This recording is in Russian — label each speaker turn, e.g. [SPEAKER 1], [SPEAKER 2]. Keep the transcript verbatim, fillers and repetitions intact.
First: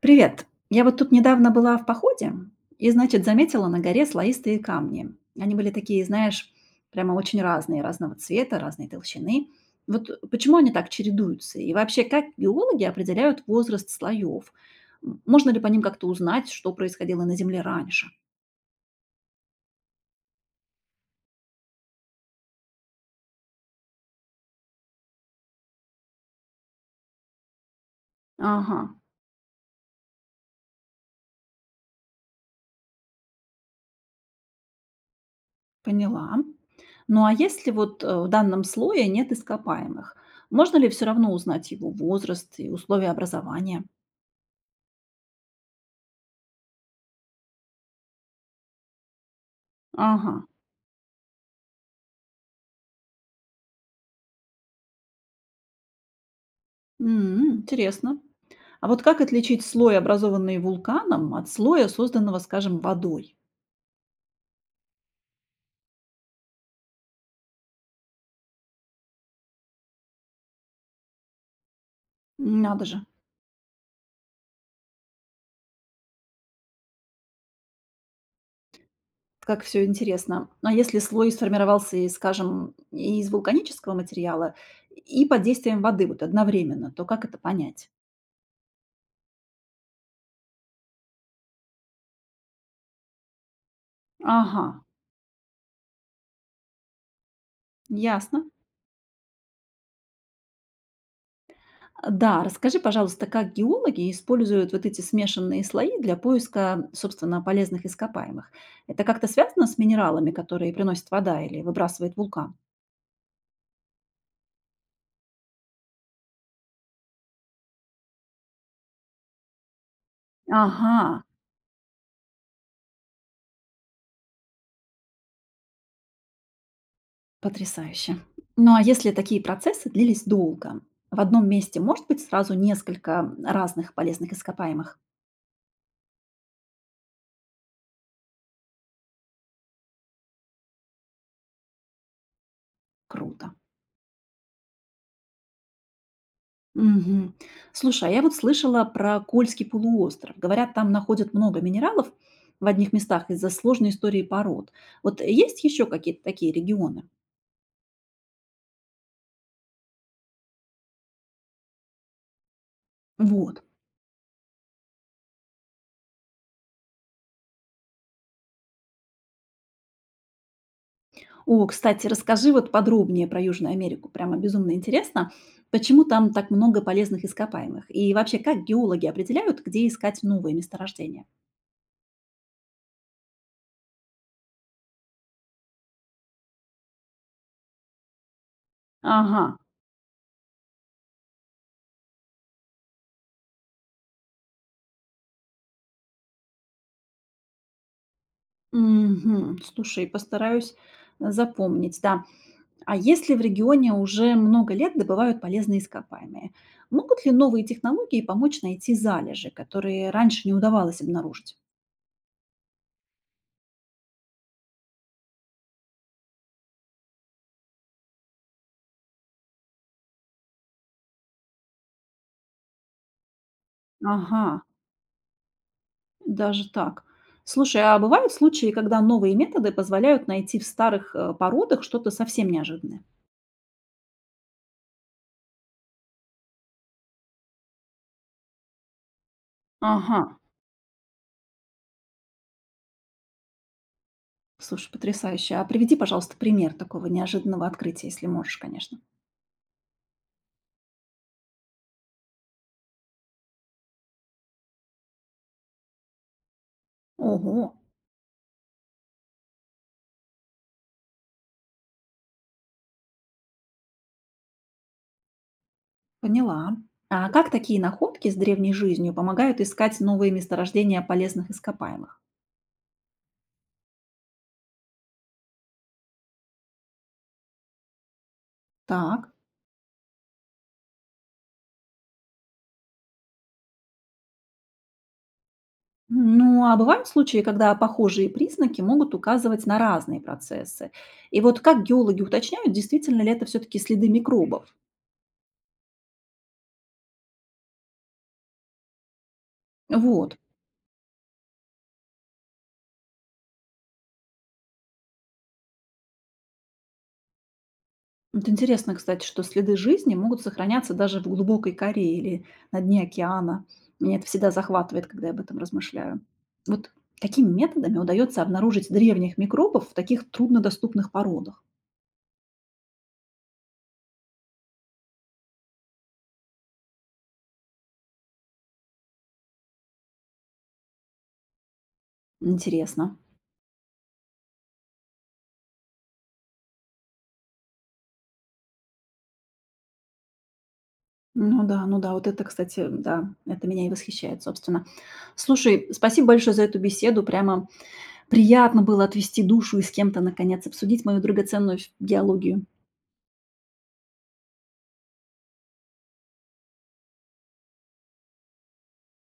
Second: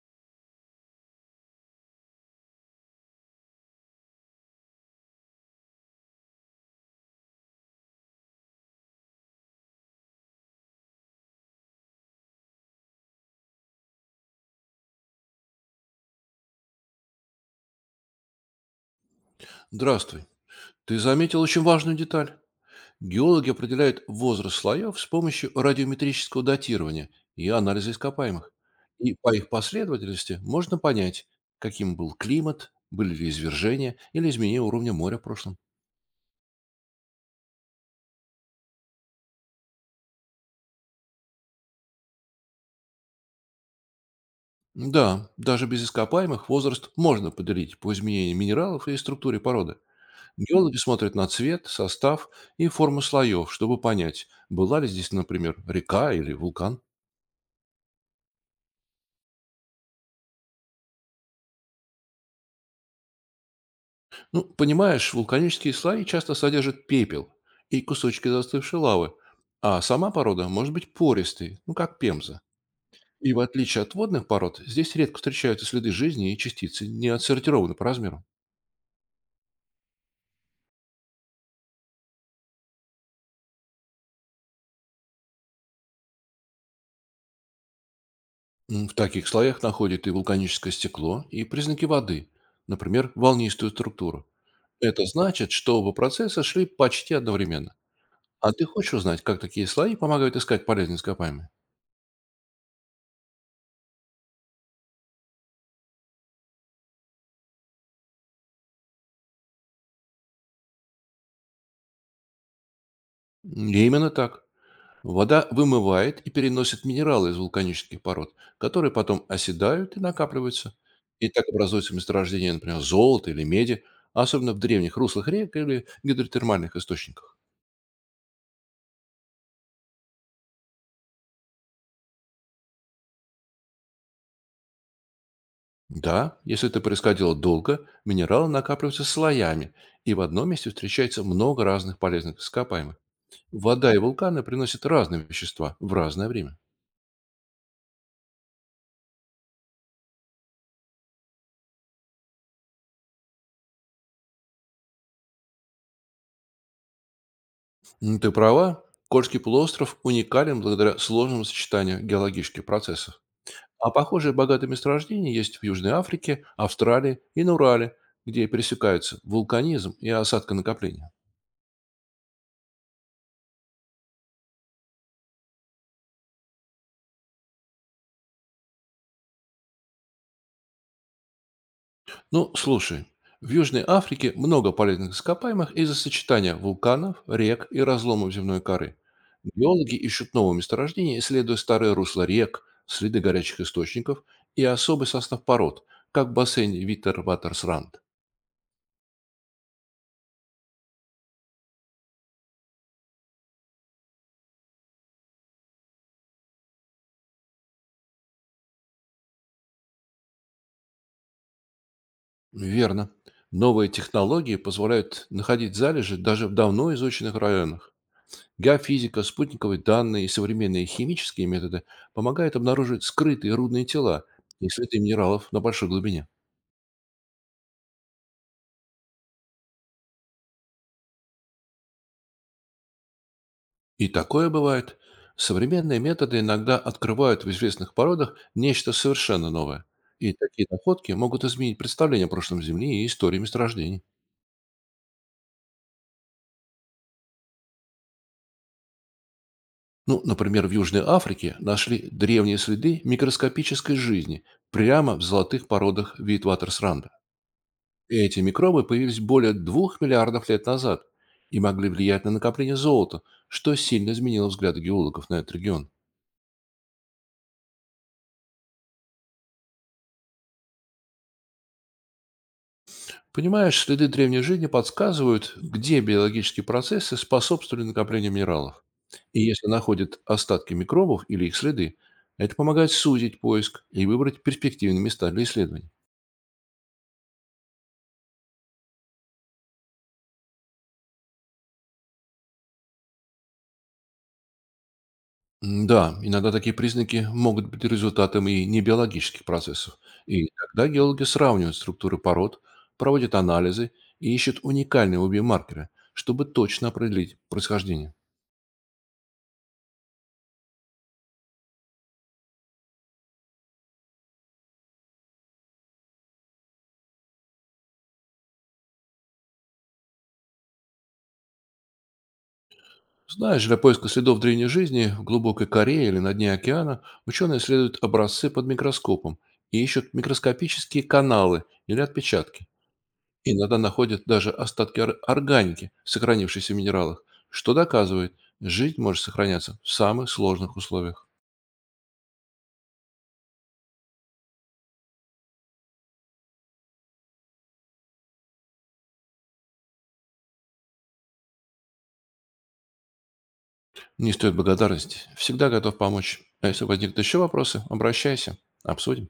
[SPEAKER 1] Привет. Я вот тут недавно была в походе и, значит, заметила на горе слоистые камни. Они были такие, знаешь, прямо очень разные, разного цвета, разной толщины. Вот почему они так чередуются? И вообще, как геологи определяют возраст слоев? М, Можно ли по ним как-то узнать, что происходило на Земле раньше?
[SPEAKER 2] Здравствуй. Ты заметил очень важную деталь. Геологи определяют возраст слоев с помощью радиометрического датирования и анализа ископаемых.
[SPEAKER 1] Ага,
[SPEAKER 2] И по их последовательности можно понять, каким был климат, были ли извержения или изменения уровня моря в прошлом.
[SPEAKER 1] поняла. Ну а если вот э, в данном слое нет ископаемых, можно ли все равно узнать его возраст и условия образования?
[SPEAKER 2] Да, даже без ископаемых возраст можно поделить по изменению минералов и структуре породы.
[SPEAKER 1] Ага,
[SPEAKER 2] Геологи смотрят на цвет, состав и форму слоев, чтобы понять, была ли здесь, например, река или вулкан.
[SPEAKER 1] М, интересно. А вот как отличить слой, образованный вулканом, от слоя, созданного, скажем, водой?
[SPEAKER 2] Ну, понимаешь, вулканические слои часто содержат пепел и кусочки застывшей лавы, а сама порода может быть пористой, ну, как пемза.
[SPEAKER 1] Надо же,
[SPEAKER 2] И в отличие от водных пород, здесь редко встречаются следы жизни и частицы, не отсортированы по размеру.
[SPEAKER 1] как все интересно. А если слой сформировался, из, скажем, из вулканического материала и под действием воды вот одновременно, то как это понять?
[SPEAKER 2] М, В таких слоях находят и вулканическое стекло, и признаки воды, например, волнистую структуру.
[SPEAKER 1] Ага,
[SPEAKER 2] Это значит, что оба процесса шли почти одновременно.
[SPEAKER 1] ясно.
[SPEAKER 2] А ты хочешь узнать, как такие слои помогают искать полезные ископаемые?
[SPEAKER 1] Да, расскажи, пожалуйста, как геологи используют вот эти смешанные слои для поиска, собственно, полезных ископаемых? Это как-то связано с минералами, которые приносит вода или выбрасывает вулкан?
[SPEAKER 2] М, Именно так. Вода вымывает и переносит минералы из вулканических пород, которые потом оседают и накапливаются.
[SPEAKER 1] Ага.
[SPEAKER 2] И так образуются месторождения, например, золота или меди, особенно в древних руслах рек или гидротермальных источниках.
[SPEAKER 1] Потрясающе. Ну а если такие процессы длились долго? В одном месте может быть сразу несколько разных полезных ископаемых?
[SPEAKER 2] Да, если это происходило долго, минералы накапливаются слоями, и в одном месте встречается много разных полезных ископаемых.
[SPEAKER 1] Круто.
[SPEAKER 2] Вода и вулканы приносят разные вещества в разное время.
[SPEAKER 1] Мгм. Слушай, а я вот слышала про Кольский полуостров. Говорят, там находят много минералов в одних местах из-за сложной истории пород. Вот есть еще какие-то такие регионы?
[SPEAKER 2] М, Ты права. Кольский полуостров уникален благодаря сложному сочетанию геологических процессов.
[SPEAKER 1] Вот.
[SPEAKER 2] А похожие богатые месторождения есть в Южной Африке, Австралии и на Урале, где пересекаются вулканизм и осадконакопление.
[SPEAKER 1] О, кстати, расскажи вот подробнее про Южную Америку. Прямо безумно интересно, почему там так много полезных ископаемых? И вообще, как геологи определяют, где искать новые месторождения?
[SPEAKER 2] Ну, слушай, в Южной Африке много полезных ископаемых из-за сочетания вулканов, рек и разломов земной коры.
[SPEAKER 1] Ага,
[SPEAKER 2] Геологи ищут новые месторождения, исследуя старые русла рек, следы горячих источников и особый состав пород, как в бассейне Виттер Ватерсранд.
[SPEAKER 1] мгм. Слушай, постараюсь э, запомнить, да. А если в регионе уже много лет добывают полезные ископаемые, могут ли новые технологии помочь найти залежи, которые раньше не удавалось обнаружить?
[SPEAKER 2] Верно. Новые технологии позволяют находить залежи даже в давно изученных районах. Геофизика, спутниковые данные и современные химические методы помогают обнаруживать скрытые рудные тела
[SPEAKER 1] Ага,
[SPEAKER 2] и следы минералов на большой глубине.
[SPEAKER 1] даже так. Слушай, а бывают случаи, когда новые методы позволяют найти в старых э, породах что-то совсем неожиданное?
[SPEAKER 2] И такое бывает. Современные методы иногда открывают в известных породах нечто совершенно новое.
[SPEAKER 1] Ага,
[SPEAKER 2] И такие находки могут изменить представление о прошлом Земли и истории месторождений.
[SPEAKER 1] слушай, потрясающе. А приведи, пожалуйста, пример такого неожиданного открытия, если можешь, конечно.
[SPEAKER 2] Ну, например, в Южной Африке нашли древние следы микроскопической жизни прямо в золотых породах Витватерсранда.
[SPEAKER 1] Ого.
[SPEAKER 2] Эти микробы появились более двух миллиардов лет назад и могли влиять на накопление золота, что сильно изменило взгляды геологов на этот регион.
[SPEAKER 1] Поняла. А как такие находки с древней жизнью помогают искать новые месторождения полезных ископаемых?
[SPEAKER 2] Понимаешь, следы древней жизни подсказывают, где биологические процессы способствовали накоплению минералов.
[SPEAKER 1] Так.
[SPEAKER 2] И если находят остатки микробов или их следы, это помогает сузить поиск и выбрать перспективные места для исследований.
[SPEAKER 1] Ну, а бывают случаи, когда похожие признаки могут указывать на разные процессы. И вот как геологи уточняют, действительно ли это все-таки следы микробов?
[SPEAKER 2] М, Да, иногда такие признаки могут быть результатом и небиологических процессов.
[SPEAKER 1] Вот.
[SPEAKER 2] И тогда геологи сравнивают структуры пород, проводят анализы и ищут уникальные обе маркеры, чтобы точно определить происхождение.
[SPEAKER 1] Вот интересно, кстати, что следы жизни могут сохраняться даже в глубокой коре или на дне океана. Меня это всегда захватывает, когда я об этом размышляю. Вот такими методами удается обнаружить древних микробов в таких труднодоступных породах.
[SPEAKER 2] Знаешь, для поиска следов древней жизни в глубокой коре или на дне океана ученые исследуют образцы под микроскопом и ищут микроскопические каналы или отпечатки.
[SPEAKER 1] Интересно.
[SPEAKER 2] Иногда находят даже остатки ор- органики, сохранившейся в минералах, что доказывает, жизнь может сохраняться в самых сложных условиях.
[SPEAKER 1] Ну да, ну да, вот это, кстати, да, это меня и восхищает, собственно. Слушай, спасибо большое за эту беседу. Прямо приятно было отвести душу и с кем-то, наконец, обсудить мою драгоценную ф геологию.
[SPEAKER 2] Не стоит благодарности. Всегда готов помочь. А если возникнут еще вопросы, обращайся. Обсудим.